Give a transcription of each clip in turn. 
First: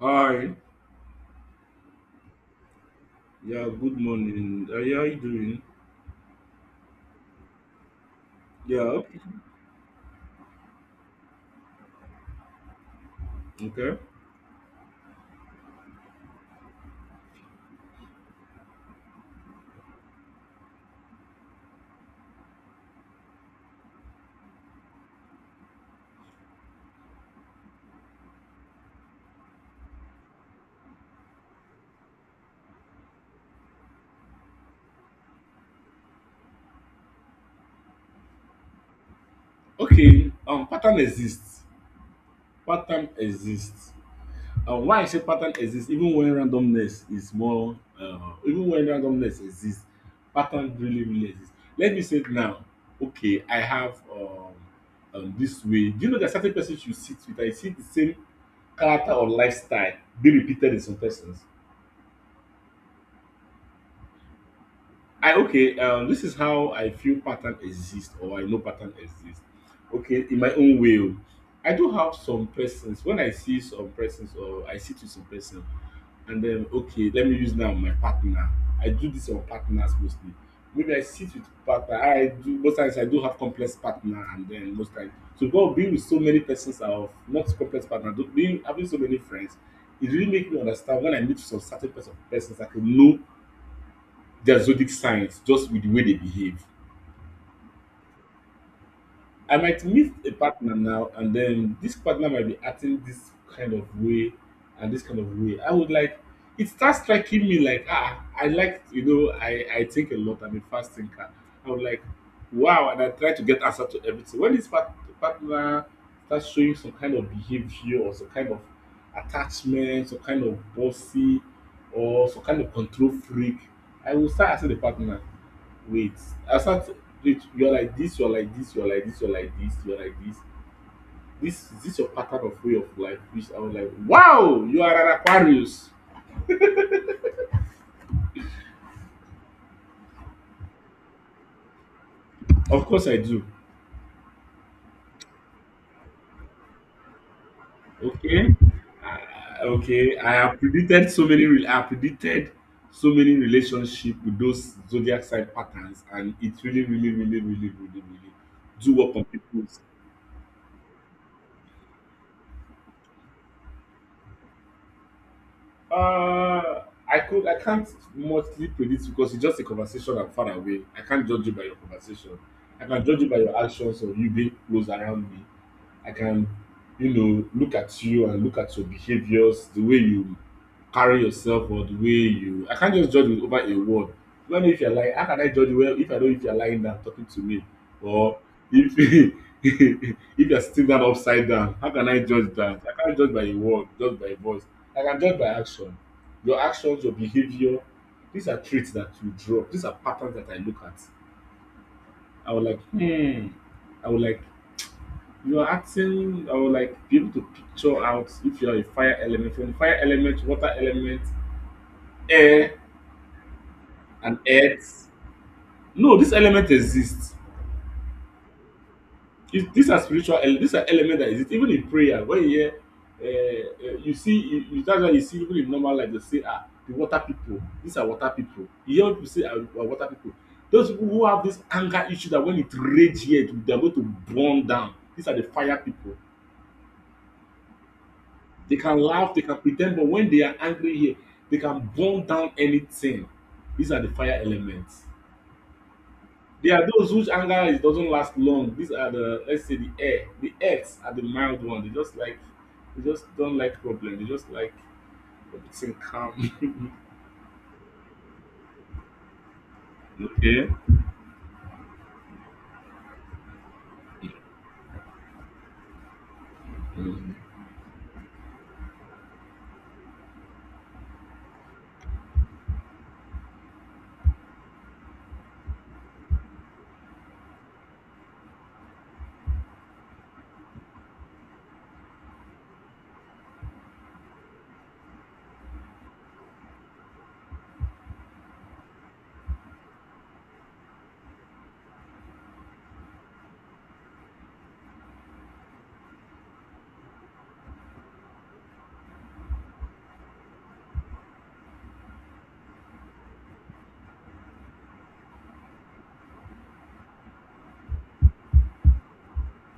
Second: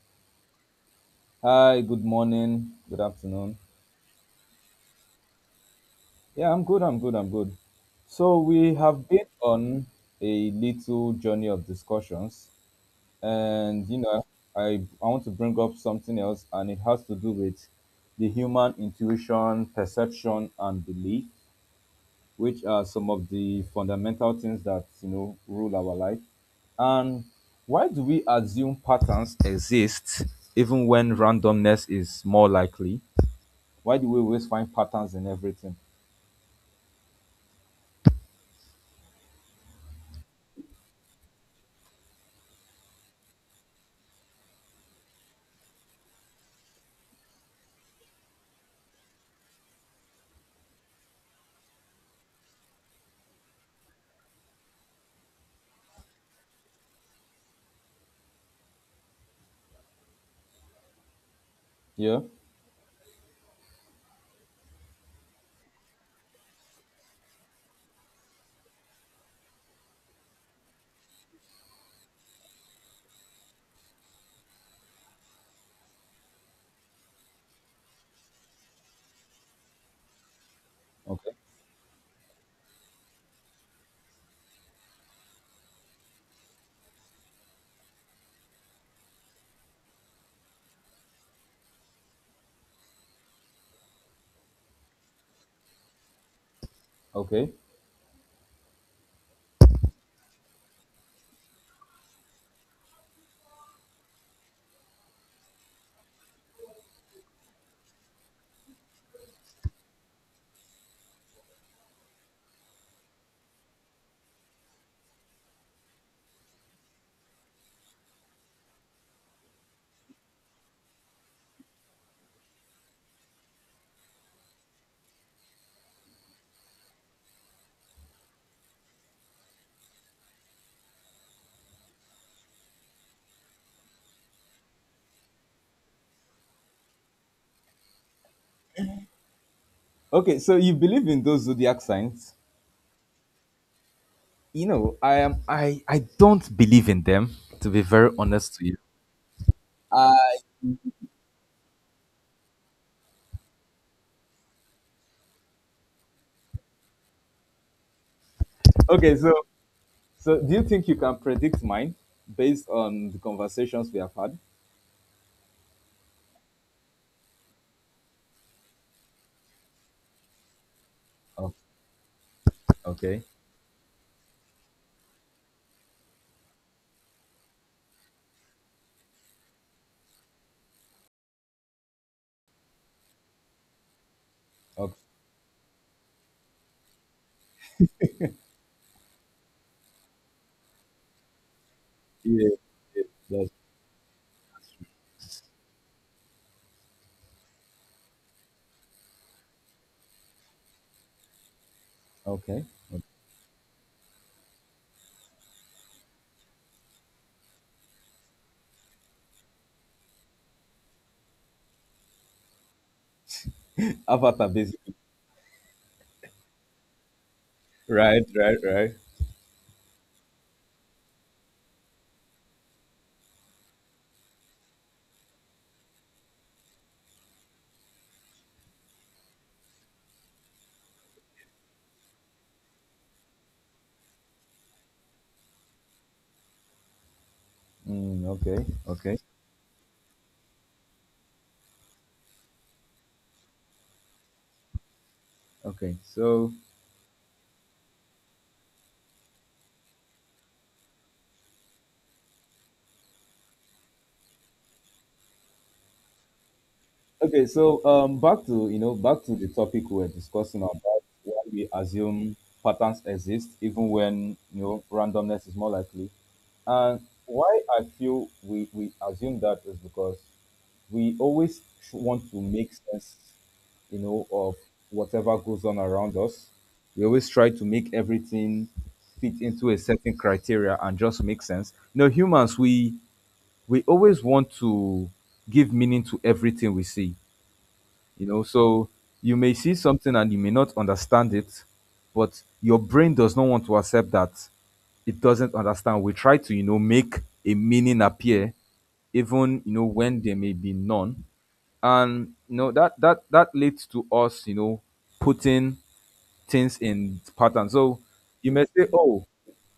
Hi. Hi, good morning, good afternoon. Yeah, good morning. Yeah, how are you doing? Yeah, I'm good, I'm good, I'm good. So, we Yeah. have been on a little journey of discussions, and Okay. I, I want to bring up something else, and it has to do with the human intuition, perception, and belief, which are some of the fundamental things that rule our life. And why do we assume patterns exist even when randomness is more likely? Why do we always find patterns in everything? Okay. Pattern exists. Pattern exists. Why I say pattern exists, even when randomness is more, even when randomness exists, pattern really, really exists. Let me say it now. Okay, I have this way. Do you know that certain persons you sit with, I see the same character or lifestyle be repeated in some persons? Yeah. I okay. This is how I feel pattern exist or I know pattern exist. Okay, in my own way, oh. I do have some persons. When I see some persons or I sit with some person, and then okay, let me use now my partner. I do this on partners mostly. Maybe I Okay. sit with partner. I do most times I do have complex partner, and then most times so God being with so many persons of not complex partner, though, being having so many friends, it really make me understand when I meet some certain persons I can know their zodiac signs just with the way they behave. Okay. I might meet a partner now, and then this partner might be acting this kind of way and this kind of way. I would like, it starts striking me like, ah, I like, I think a lot. I'm a fast thinker. I would like, wow, and I try to get answer to everything. When this partner starts showing some kind of behavior or some kind of attachment, some kind of bossy or some kind of control freak, I will start asking the partner. Wait, i start to- wait, you're like this, you're like this, you're like this, you're like this, you're like this. This is this your pattern of way of life, which I was like, wow, you are an Aquarius. Okay. So you believe in those zodiac signs? Of course I do. You know, I am. I don't believe in them. To be very Okay. honest to you. Okay, I I have predicted so many relationship with those zodiac sign patterns, and it really really really really really really do work okay. on So people. so do you think you can predict mine based on the conversations we have had? Uh, I can't mostly predict because it's just a conversation, I'm far away. I can't judge Oh, you by your conversation. I can judge okay. you by your actions or you being close around me. I can, look at you and look at your behaviors, the way you carry yourself, or the way you I can't just judge with over a word. Do I know if you're Okay. lying? How can I judge you well if I know if you're lying down talking to me? Or if if you're sitting down upside down, how can I Yeah, judge that? yeah, I can't judge by yes. a word, just by voice. I can judge by action. Your actions, your behavior, these are traits that you drop. These are patterns that I look at. I Okay. would like, hmm. I would like, you are asking, I would like be able to picture out if you are a fire element, from fire element, water element, air, and Avatar, basically. earth. No, this element exists. Right. Right. Right. If these are elements that exist. Even in prayer, when you hear, you see, that's why you see even in normal life, they say, ah, the water people, these are water people. You hear people say, ah, we are water people. Those people who have this anger issue that when it rage here, they are going to burn down. These are the fire people. Mm, okay. They can Okay. laugh, they can pretend, but when they are angry here, they can burn down anything. These are the fire elements. Okay. So, There are those whose anger is doesn't last long. These are the, let's say, the air. The earths are the mild one. They just don't like problem. They just like everything calm. okay, so back to back to the topic we are discussing Okay. about why we assume patterns exist even when randomness is more likely, and Mm. why I feel we assume that is because we always want to make sense, of whatever goes on around us. We always try to make everything fit into a certain criteria and just make sense. Humans, we always want to give meaning to everything we see, so you may see something and you may not understand it, but your brain does not want to accept that it doesn't understand. We try to make a meaning appear, even when there may be none. And that leads to us, putting things in pattern. So you may say, oh,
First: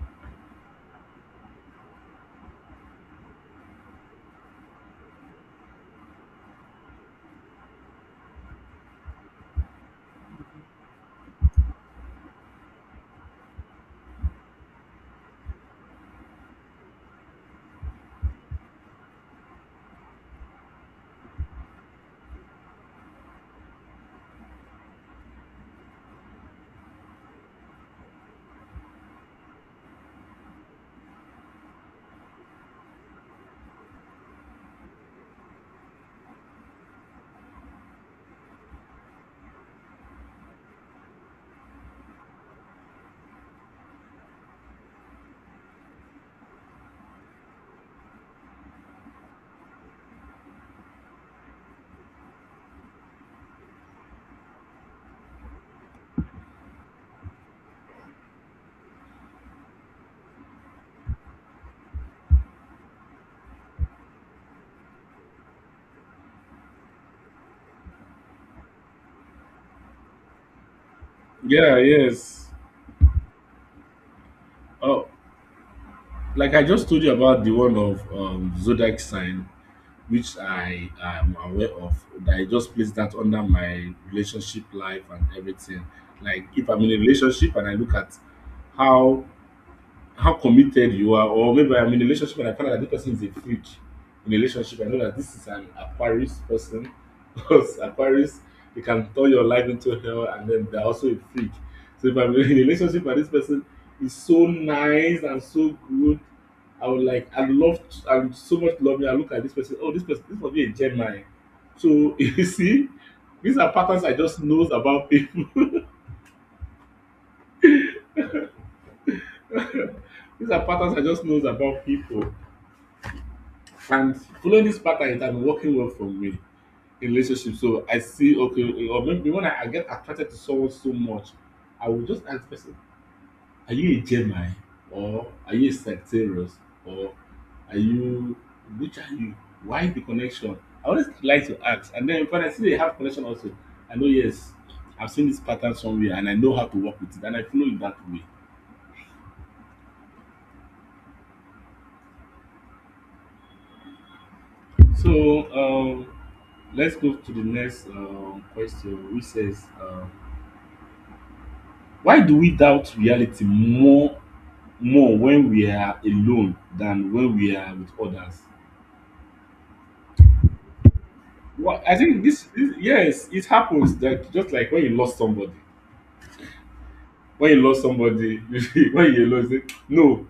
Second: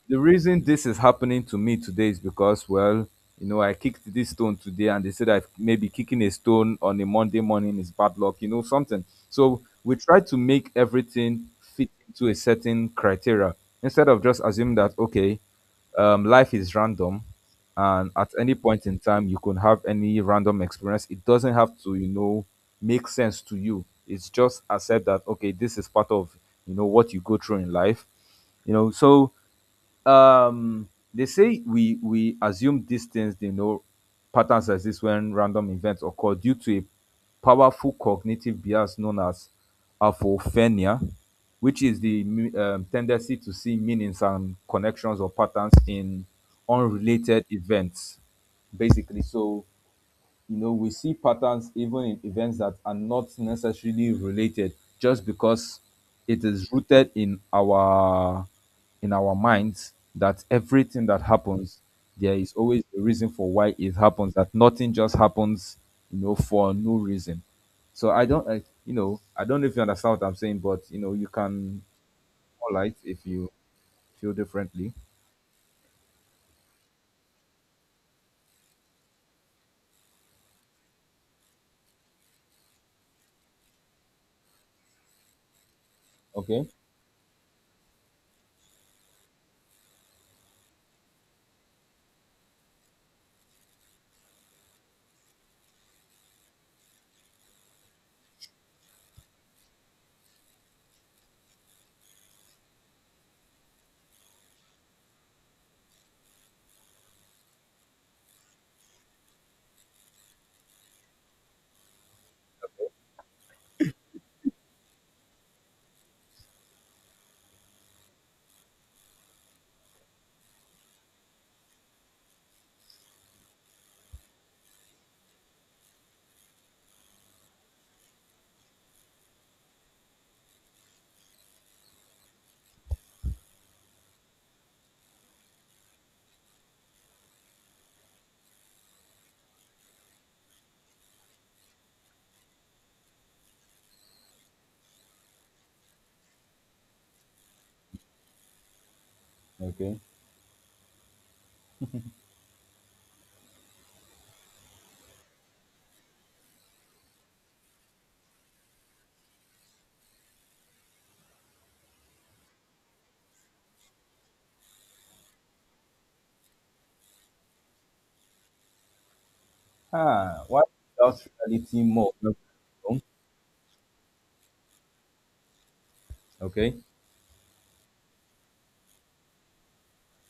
the reason this is happening to me today is because, well, I kicked this stone today, and they said, I, maybe kicking a stone on a Monday morning is bad luck, something. So we try to make everything fit into a certain criteria, instead of just assuming that, okay, life is random, and at any point in time you can have any random experience. It doesn't have to, make sense to you. It's just accept that, okay, this is part of what you go through in life, so, um they say we assume these things, they know patterns exist when random events occur due to a powerful cognitive bias known as apophenia, which is the tendency to see meanings and connections or patterns in unrelated events, basically. So we see patterns even in events that are not necessarily related, just because it is rooted in our, minds that everything that happens, there is always a reason for why it happens, that nothing just happens, for no reason. So I don't I, I don't know if you understand what I'm saying, but you Yeah, can yes. more light if you feel differently. Oh, like I just told you about the one of zodiac sign, which I am aware of, that I just place that under my relationship life and everything. Like Okay. if I'm in a relationship and I look at how how committed you are, or maybe I'm in a relationship and I find out that this person is a freak in a relationship. I know that this is an Aquarius person because Aquarius, they can turn your life into hell, and then they're also a freak. So if I'm in a relationship and this person is so nice and so good, I would like I love I would so much love me. I look at this person. Oh, this person this must be a Gemini. So you see, these are patterns I just knows about people. These are patterns I just knows about people. And following this pattern, it has been working well for me in relationship. So I see, okay, or maybe when I get attracted to someone so much, I will just ask the person, are you a Gemini, or are you a Sagittarius, or are you which are you? Why the connection? I always like to ask, and then when I see they have connection also, I know, yes, I have seen this pattern somewhere, and I know how to work with it, and I follow it that way. Okay. So, um let's go to the next question, which says, why do we doubt reality more when we are alone than when we are with others? Ah, what does reality Well, I more? think this, yes, it happens that just like when you lost somebody, Okay. When you lost it, no,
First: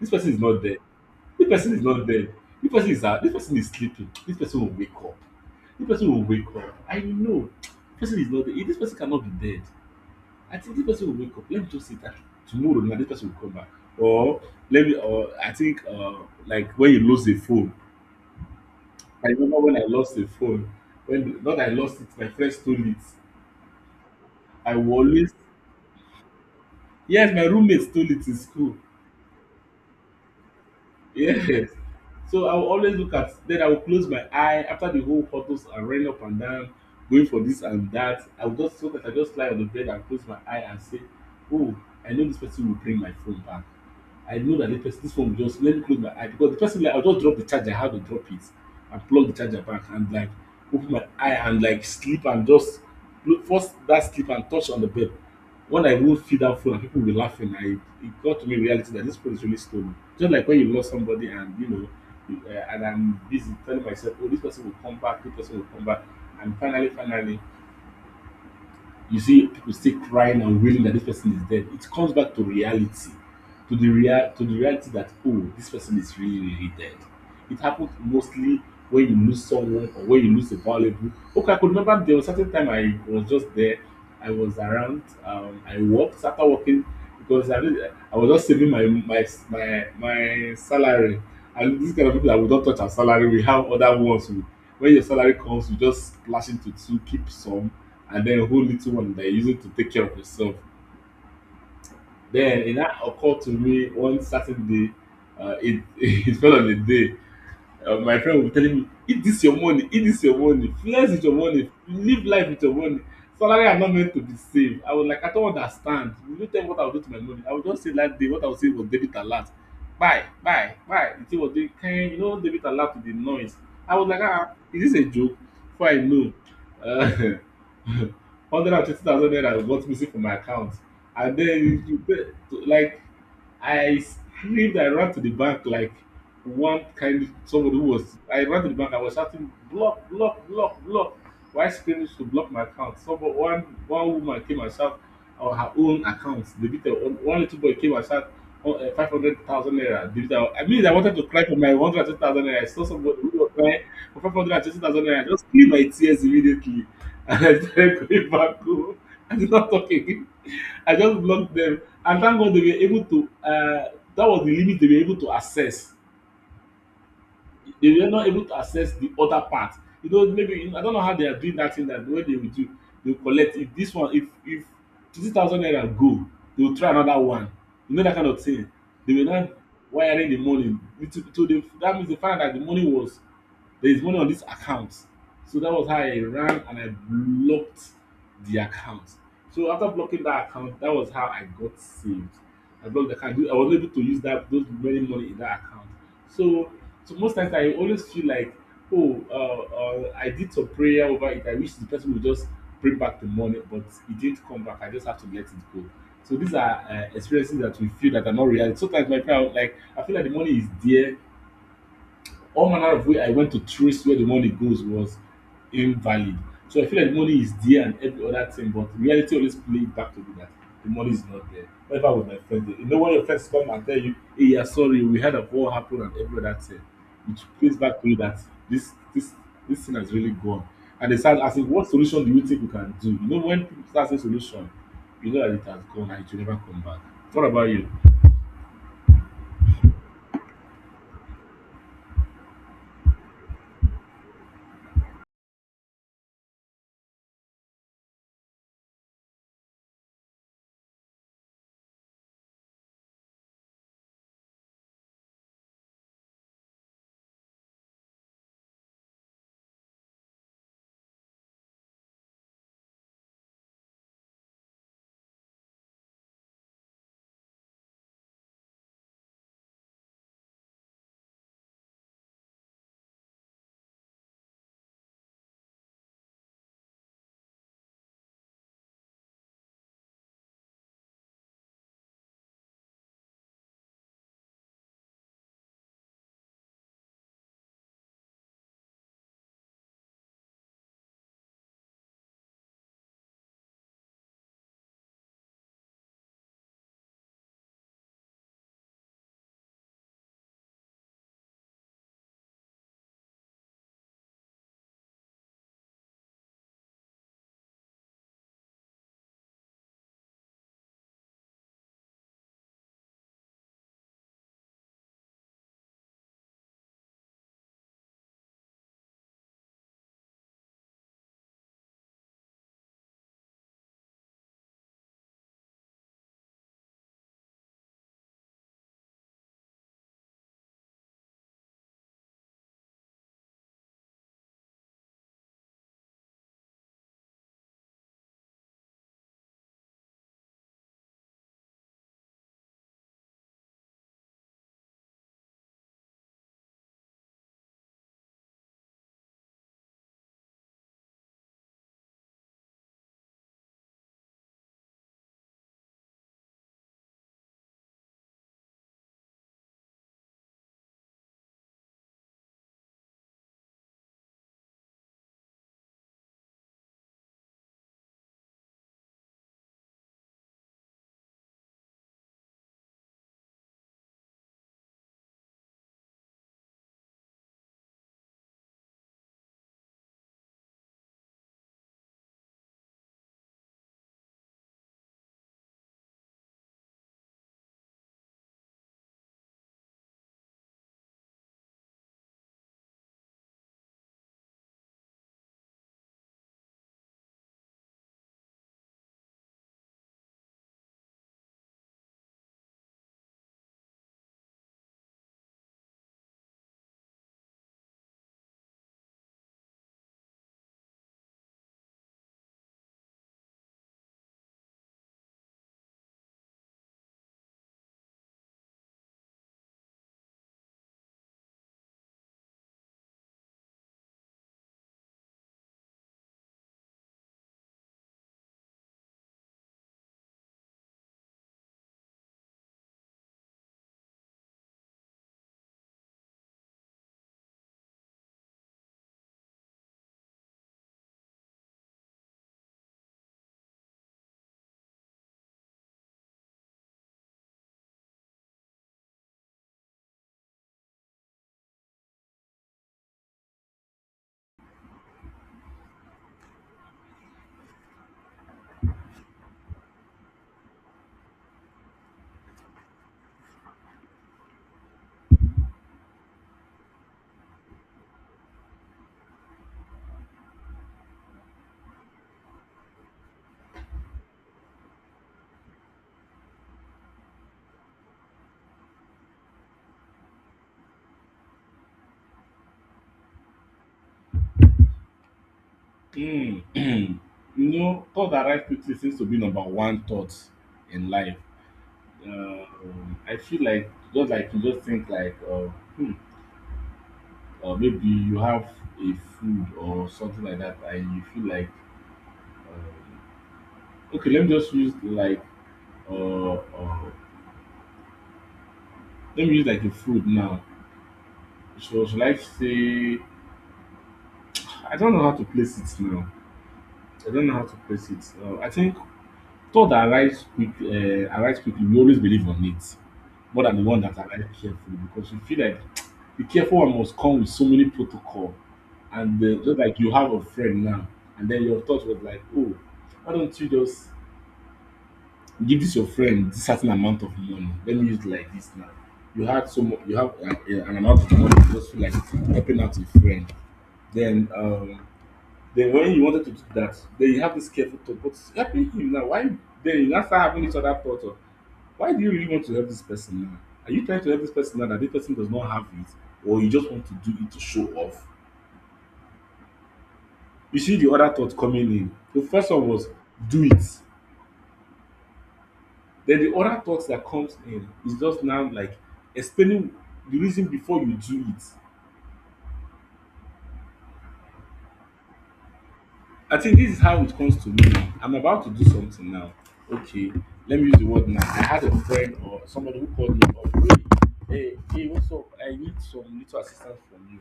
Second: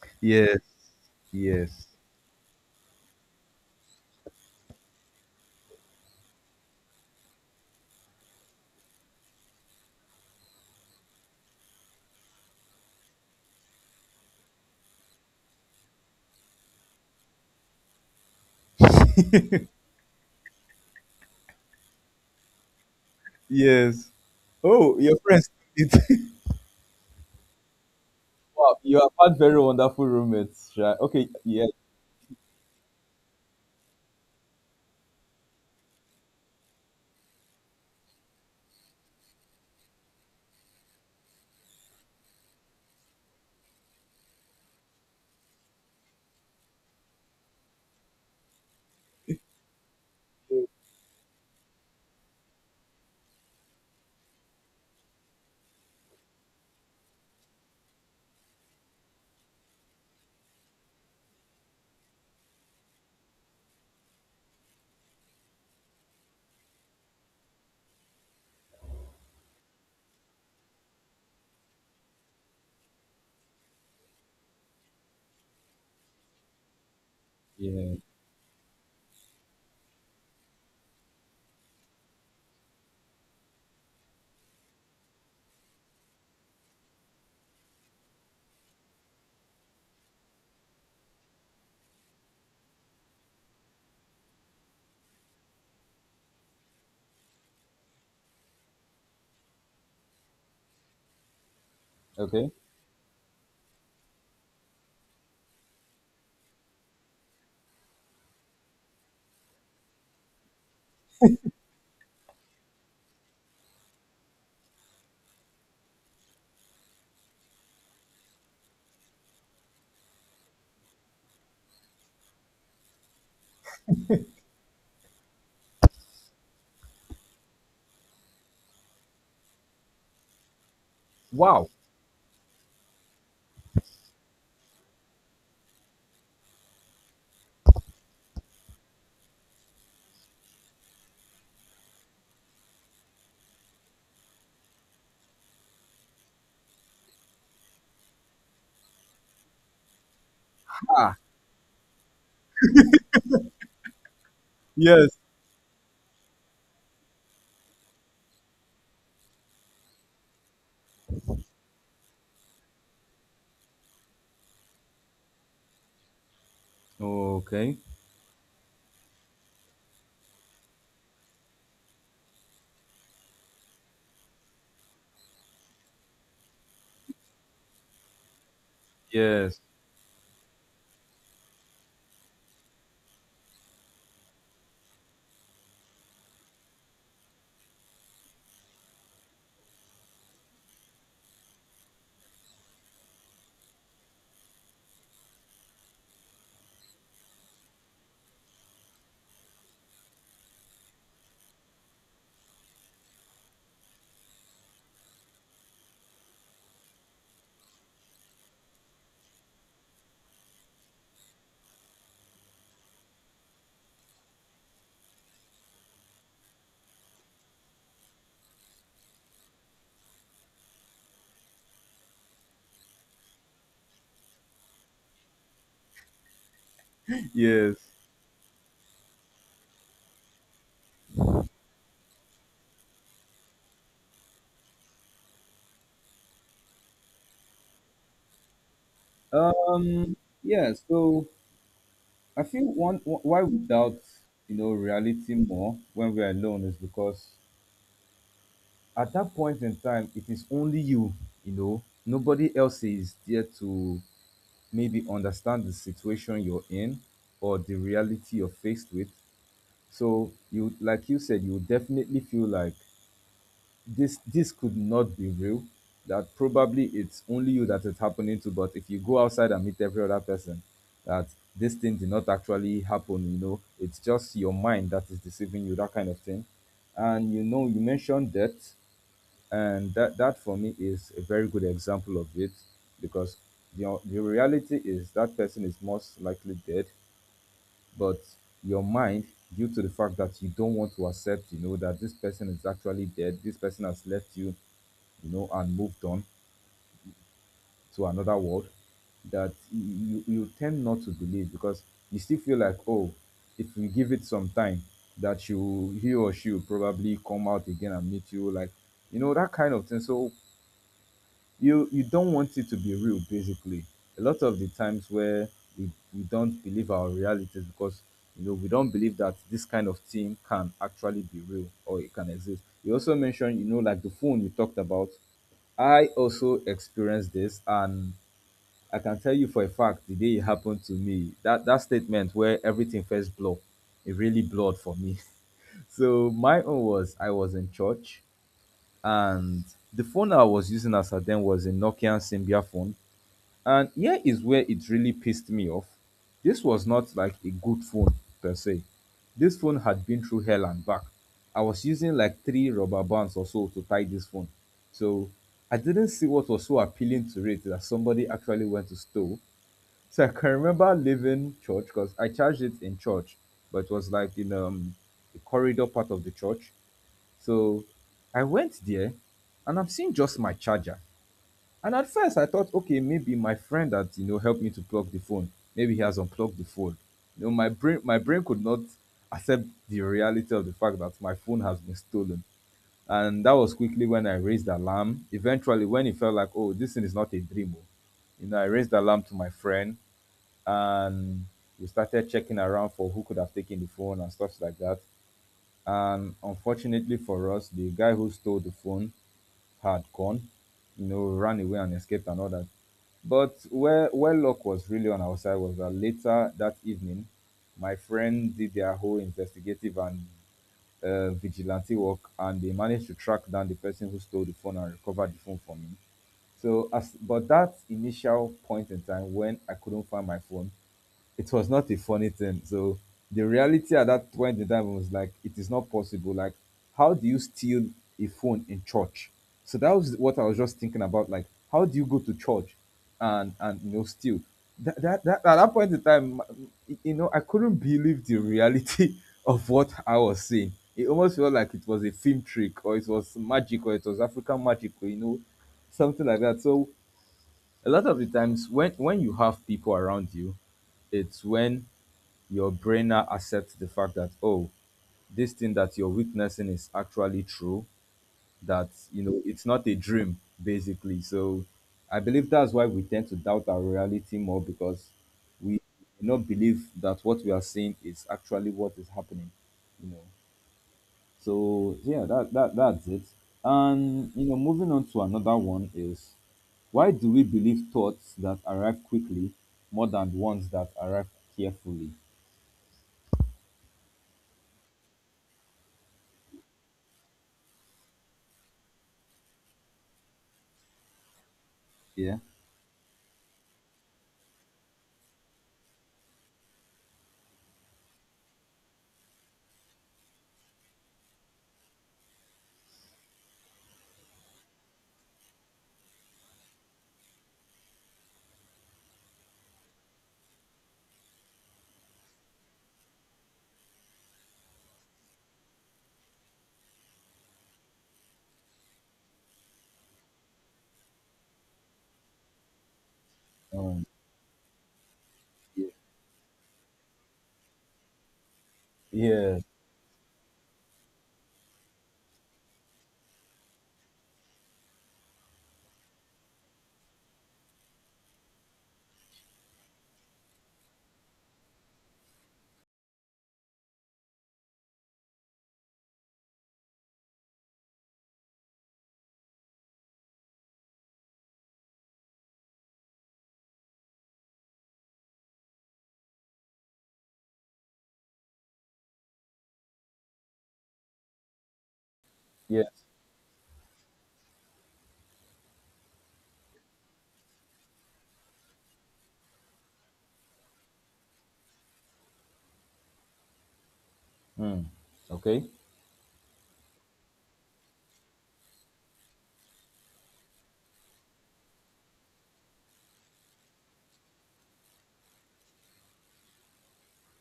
this person is Yes. not there. This person is Yes. not there. This person is out. This person is sleeping. This person will wake up. This person will wake up. I know. This person is not there. This person cannot be dead. I think this person will wake up. Let me just sit down. Tomorrow, now this person will come back. Or let me. Or I think like when you lose a phone. I remember when I lost a phone. When not I lost it, my friend stole it. Yes. I will Oh, your always, friends. It. yes, my roommate stole it in school. Wow, you have had very wonderful roommates, right? Okay, yeah. Yes. So I will always look at, then I will close my eye after the whole photos and running up and down, going for this and that. I will just so that I just lie on the bed and close my eye and say, oh, I know this person will bring my phone back. I know that the person this phone will just let me close my eye because the person, like, I'll just drop the charger, how to drop it and plug the charger back and like open my eye and like sleep and just force that sleep and touch on the bed when I will feed that phone and people will be laughing, I it got to me reality that this phone is really stolen. Just like when you lost somebody and and I'm busy telling myself, oh, this person will come back, this person will come back, and finally, finally, you see people still crying and wailing that this person is dead. It comes back to reality, to the reality that, oh, this person is really, really dead. It happens Yeah. mostly when you lose someone or when you lose a valuable. Okay, I could remember there was certain time I was just there. I was around. I worked. Started working because I was just saving my salary. And these kind of people that would not touch our salary, we have other ones, who, when your salary comes, you just splash into two, keep some, and then a whole little one that you use it to take care of yourself. Okay. Then it now occurred to me one Saturday, it it fell on a day. My friend will be telling me, "Eat this your money, eat this your money, flex with your money, live life with your money. Salary are not meant to be saved." I was like, "I don't understand. You no tell me what I will do to my money. I will just say that day what I will say was debit alert. Buy, buy, buy. The thing was doing kind, debit alert with the noise. I was like, ah, is this a joke? Before I know. Uh, 120,000 naira got missing from my account. And then Wow. you pay, like, I screamed. I ran to the bank like one kind of somebody who was. I ran to the bank, I was shouting, "Block, block, block, block!" Why? Screaming to block my account. Someone, one one woman came and shout on her own account debited. One one little boy came and shout 500,000 naira debited. I mean, I wanted Ah. to cry for my 120,000 naira. I saw somebody who was crying for 520,000 Yes. naira. I just clean my tears immediately and I started going back home. I did not talk again. I just blocked them. And thank God they were able to, that was the limit they were able to access. Okay. They were not able to access the other part. You know, maybe, I don't know how they are doing that thing, that the way they will do, they will collect. If this one, if 20,000 naira go, they will try another one. You know, that kind of thing. They were not Yes. wiring the money. So that means they found out that the money was, there is money on this account. So that was how I ran and I blocked the account. So after blocking that account, that was how I got saved. I blocked the account, I was able to use that those very money in that account. So most times I always feel like, oh, I did some prayer over it. I wish the person would just bring back the money, but it didn't come back. I just have to let it go. So these are experiences that we feel that are not real. Sometimes my prayer, like, I feel like the money is there. All manner of way I went to trace where the money goes was invalid. So I feel like the money is there and every other thing, but reality always play it back to me that the money is not there. Whatever with my friends, you know, when your friends come and tell you, "Hey, yeah, sorry, we heard of what happened and every other thing," it Yes. plays back to you that this this this thing has really gone. And they start asking, "What solution do you think we can do?" You know, when people start saying solution, you know that it has gone and it will never come back. What about you? Um. Yeah. So I feel, why we doubt reality more when we are alone is because at that point in time it is only you. You know, nobody else is there to maybe understand the situation you're in or the reality you're faced with. So, you, like you said, you definitely feel like this could not be real, that probably it's only you that it's happening to. But if you go outside and meet every other person that this thing did not actually happen, it's just your mind that is deceiving you, that kind of thing. And you mentioned debt, and that for me is a very good example of it, because the reality is that person is most likely dead. But your mind, due to the fact that you don't want to accept, that this person is actually dead, this person has left you, you know and moved on to another world, that you tend not to believe, because you still feel like, oh, if we give it some time, that you, he or she will probably come out again and meet you, like, that kind of thing. So you don't want it to be real, basically. A lot of the times where we don't believe our realities, because we don't believe that this kind of thing can actually be real or it can exist. You also mentioned, like the phone you talked about, I also experienced this, and I can tell you for a fact, the day it happened to me, that that statement where everything first blurred, it really blurred for me. So my own was, I was in church, and the phone I was using as at then was a Nokia Symbian phone. And here is where it really pissed me off. This was not like a good phone per se. This phone had been through hell and back. I was using like three rubber bands or so to tie this phone. So I didn't see what was so appealing to it that somebody actually went to steal. So I can remember leaving church because I charged it in church, but it was like in the corridor part of the church. So I went there, and I'm seeing just my charger. And at first I thought, okay, maybe my friend that helped me to plug the phone, maybe he has unplugged the phone. You know, my brain could not accept the reality of the fact that my phone has been stolen. And that was quickly when I raised the alarm. Eventually, when it felt like, oh, this thing is not a dream. Oh, I raised the alarm to my friend, and we started checking around for who could have taken the phone and stuff like that. And unfortunately for us, the guy who stole the phone had gone, ran away and escaped and all that. But where luck was really on our side was that later that evening, my friend did their whole investigative and vigilante work, and they managed to track down the person who stole the phone and recovered the phone from him. So as, but that initial point in time when I couldn't find my phone, it was not a funny thing. So the reality at that point in time was like, it is not possible. Like, how do you steal a phone in church? So that was what I was just thinking about. Like, how do you go to church and steal? That at that point in time, I couldn't believe the reality of what I was seeing. It almost felt like it was a film trick, or it was magic, or it was African magic, or something like that. So a lot of the times, when you have people around you, it's when your brain now accepts the fact that, oh, this thing that you're witnessing is actually true, that it's not a dream, basically. So I believe that's why we tend to doubt our reality more, because we do not believe that what we are seeing is actually what is happening, you know so yeah, that's it. And moving on to another one is, why do we believe thoughts that arrive quickly more than ones that arrive carefully? Mm. You know, thought that right quickly seems to be number one thought in life. Yeah. I feel like, just like you just think like, hmm, maybe you have a food or something like that, and you feel like, uh, okay, let me just use like, uh, uh, let me use like a food now. So, should I say? I don't know how to place it now. I don't know how to place it. I think thought that arise quickly, we always believe on it more than the one um, that arrive carefully because you feel like yeah. the careful one must come with so many protocol. And Yes. Just like you have a friend now and then your thought was like, oh, why don't you just give this your friend this certain amount of money, let me use it like this now. You had so much, you have an amount of money, you just feel like helping out your friend. Then then when you wanted to do that, then you have this careful thought, but it's helping him now, why? Then you now start having this other thought of, why do you really want to help this person now? Are you trying to help this person now that this person does not have it, or you just want to do it to show off? You see the other thought coming in. The first one Yes. was, do it. Then the other thought that comes in is just now like explaining the reason before you do it. Hmm. Okay. I think this is how it comes to me now. I'm about to do something now. Okay, let me use the word now. I had a friend or somebody who called me up. Hey, hey, hey, what's up? I need some little assistance from you.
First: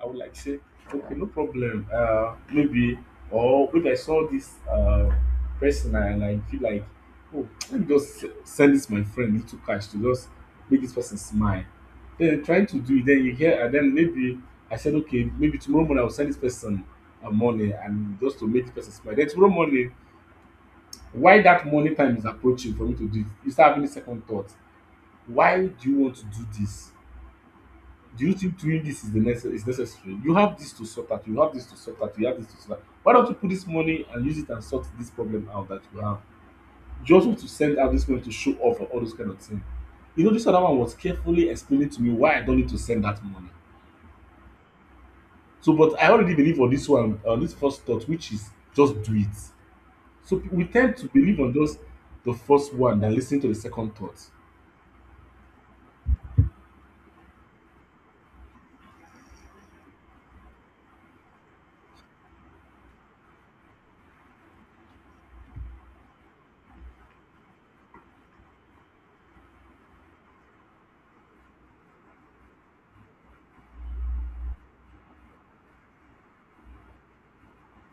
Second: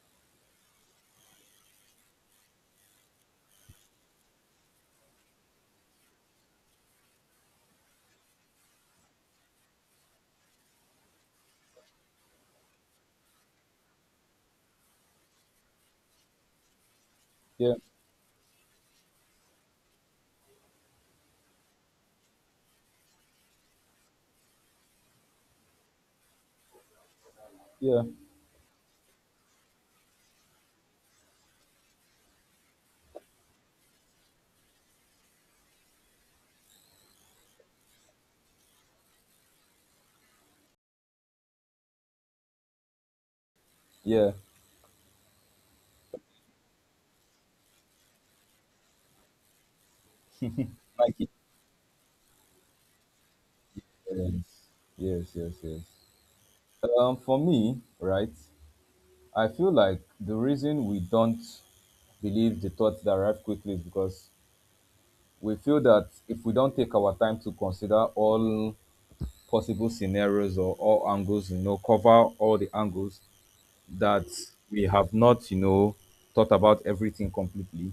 I would like say, okay, no problem. Maybe or maybe I saw this person and I feel like, oh, let me just send this my friend little cash to just make this person smile. Then trying to do it, then you hear, and then maybe I said, okay, maybe tomorrow morning I will send this person money Yeah, and just to make the person smile. Then tomorrow morning, while that morning time is approaching for me to do it, you start having a second thought. Why do you want to do this? yeah, Do you think doing this is the is necessary? You have this to sort out. You have this to sort out. You have this to sort out. Why don't you put this money and use it and sort this problem out that you have? You just want to send out this money to show off and all those kind of things. You know, this other one was carefully explaining to me why I don't need to send that money. yeah. So, but I already believe on this one, on this first thought, which is just do it. So we tend to Like it. believe on just the first one than listen to the second thought. Yes, yes, yes, yes. For me, right, I feel like the reason we don't believe the thoughts that arrive quickly is because we feel that if we don't take our time to consider all possible scenarios or all angles, cover all the angles, that we have not, thought about everything completely.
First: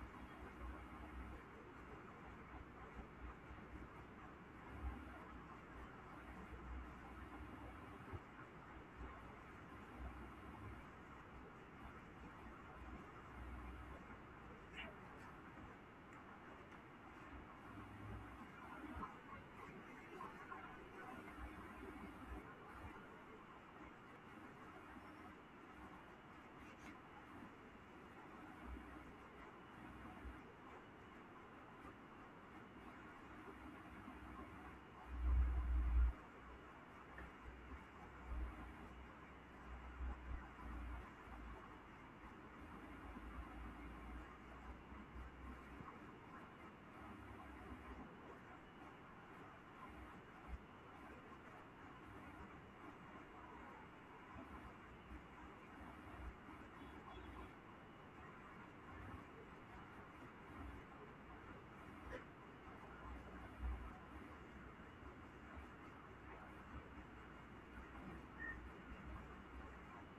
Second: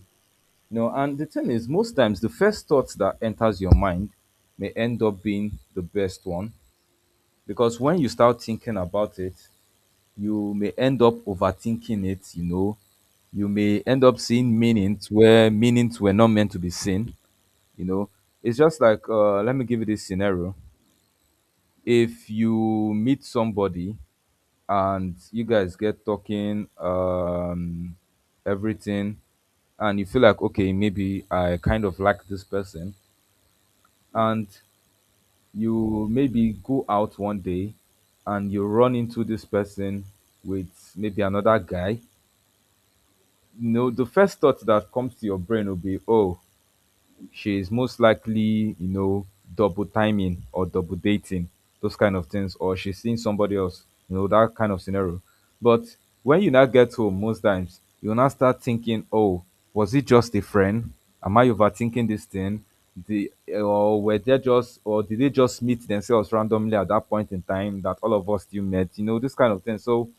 No, and the thing is, most times the first thought that enters your mind may end up being the best one, because when you start thinking about it, you may end up overthinking it. You know, you may end up seeing meanings where meanings were not meant to be seen. You know, it's just like, let me give you this scenario. If you meet somebody and you guys get talking, everything, and you feel like, okay, maybe I kind of like this person, and you maybe go out one day, and you run into this person with maybe another guy, the first thought that comes to your brain will be, oh, she is most likely, you know, double timing or double dating, those kind of things, or she's seeing somebody else, that kind of scenario. But when you now get home, most times you will now start thinking, oh, was it just a friend? Am I overthinking this thing? The, or were they just, or did they just meet themselves randomly at that point in time that all of us still met? You know, this kind of thing. So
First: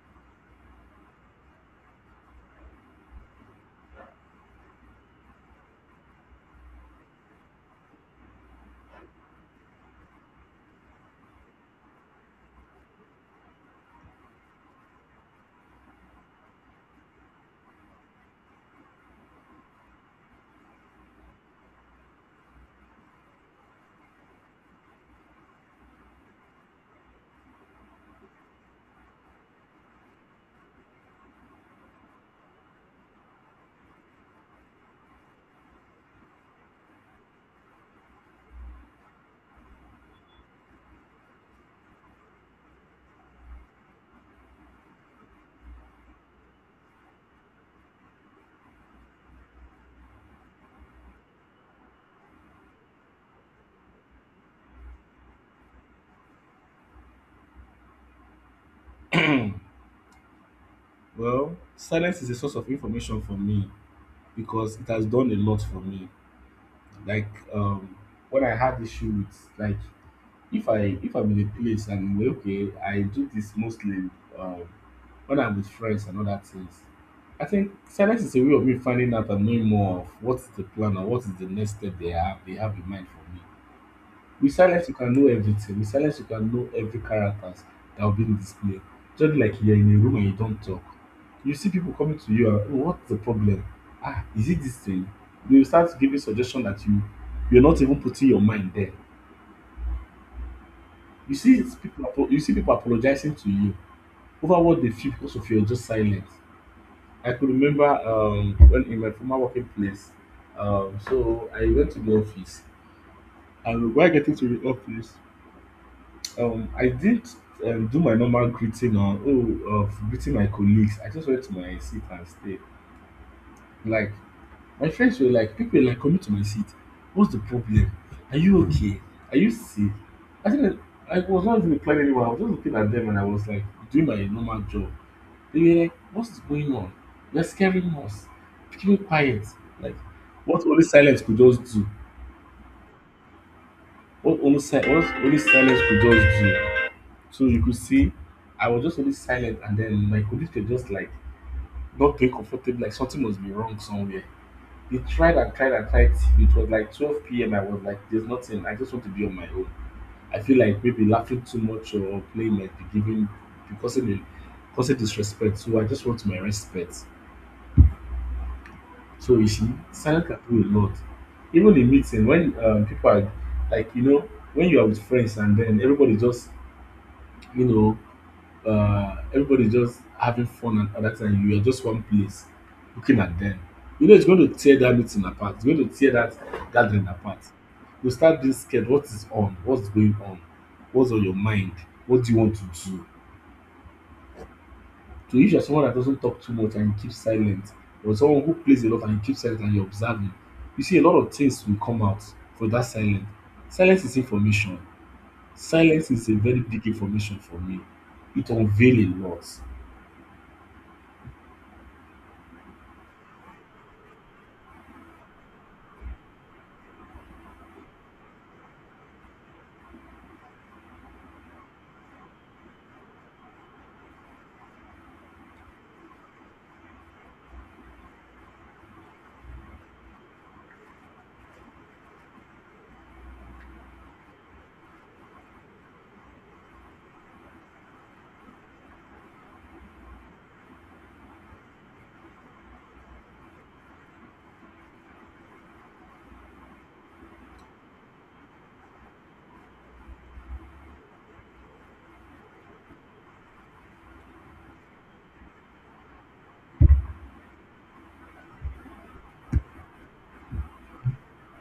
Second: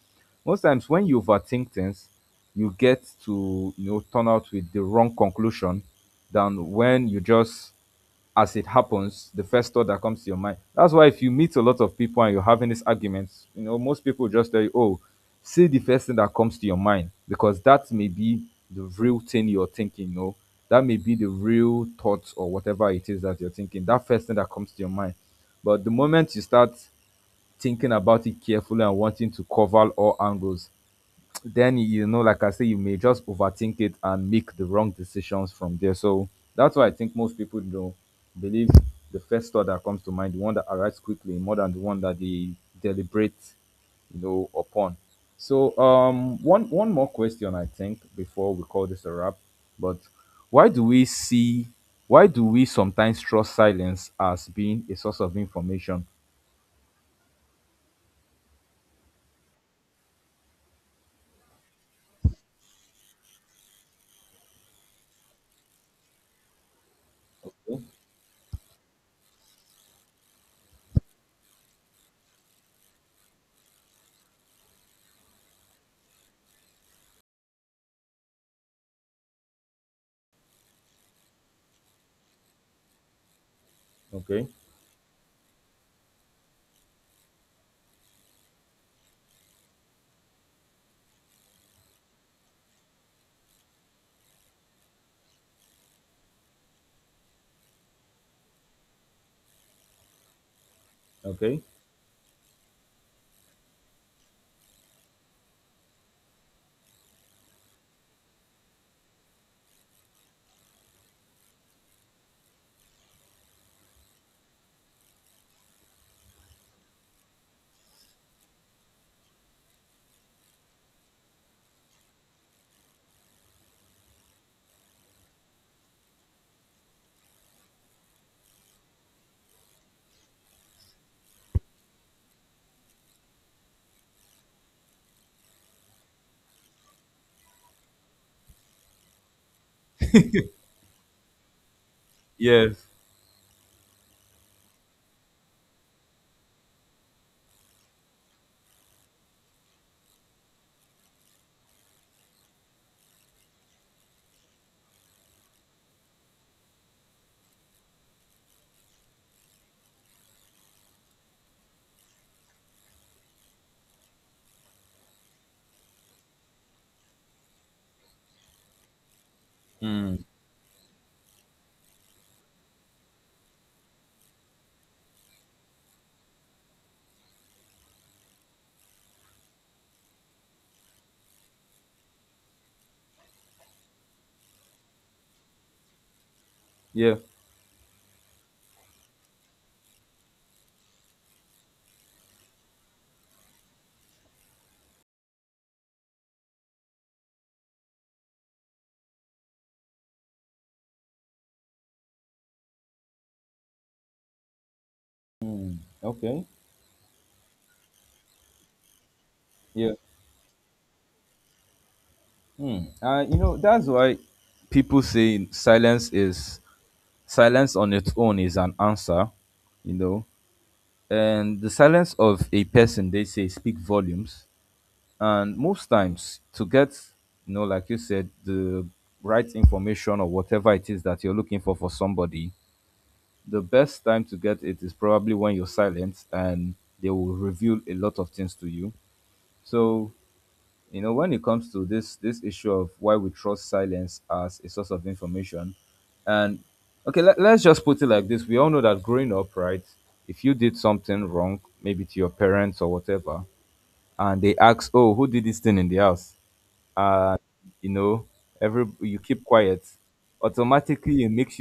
most times when you overthink things, you get to turn out with the wrong conclusion, than when you just, as it happens, the first thought that comes to your mind. That's why if you meet a lot of people and you're having these arguments, most people just tell you, oh, say the first thing that comes to your mind, because that may be the real thing you're thinking, That may be the real thoughts or whatever it is that you're thinking. That first thing that comes to your mind. But the moment you start thinking about it carefully and wanting to cover all angles, then like I say, you may just overthink it and make the wrong decisions from there. So that's why I think most people, believe the first thought that comes to mind, the one that arrives quickly, more than the one that they deliberate, upon. So one more question, I think, before we call this a wrap, but why do we see, why do we sometimes trust silence as being a source of information? Well, silence is a source of information for me because it has done a lot for me. Like Okay. When I had issue with, like, if I'm in a place and we're okay, I do this mostly, um, when I'm with friends and other things. I think silence is a way of me finding out and knowing more of what's the plan or what is the next step they have in mind for me. Okay. With silence you can know everything, with silence you can know every characters that will be in display. Just like you are in a room and you don talk, you see pipu coming to you and, oh, what's the problem? Ah, is it dis thing? Dey will start giving suggestion that you are not even putting your mind there. You Okay. see pipu you see pipu apologizing to you over what dey feel because of your just silence. I could remember, when in my former working place, so I went to the office. And while getting to the office, I did, do my normal greeting on, oh, of greeting my colleagues. I just went to my seat and stayed. Like, my friends were like, people were like coming to my seat. What's the problem? Are you okay? Are you sick? I think I was not even replying anyone. I was just looking at them and I was like doing my normal job. They were like, what's going on? You're scaring us. Keep it quiet. Like what only silence could just do. Yes. What only what only silence could just do. So you could see I was just only silent, and then my colleagues were just like not very comfortable, like something must be wrong somewhere. They tried and tried and tried. It was like 12 p.m. I was like, there's nothing. I just want to be on my own. I feel like maybe laughing too much or playing might be giving, be causing, causing disrespect. So I just want my respect. So you see, Mm. silence can do a lot. Even in meeting, when people are like, you know, when you are with friends and then everybody just, you know, everybody's just having fun. And all that time you are just one place looking at them, you know it's going to tear that meeting apart, it's going to tear that gathering Yeah. apart. You start being scared, what's going on, what's on your mind, what do you want to do? So if you're someone that doesn't talk too much and you keep silent, or someone who plays a lot and you keep silent and you're observing, you see a lot of things will come out for that silence. Silence is information. Silence is a Okay. very big information for me. It unveil a lot. Yeah. Hmm. You know, that's why people say silence is, silence on its own is an answer, you know. And the silence of a person, they say, speak volumes. And most times, to get, like you said, the right information or whatever it is that you're looking for somebody, the best time to get it is probably when you're silent, and they will reveal a lot of things to you. So, when it comes to this issue of why we trust silence as a source of information, and okay, let's just put it like this. We all know that growing up, right, if you did something wrong, maybe to your parents or whatever, and they ask, oh, who did this thing in the house, uh you know every, you keep quiet, automatically it makes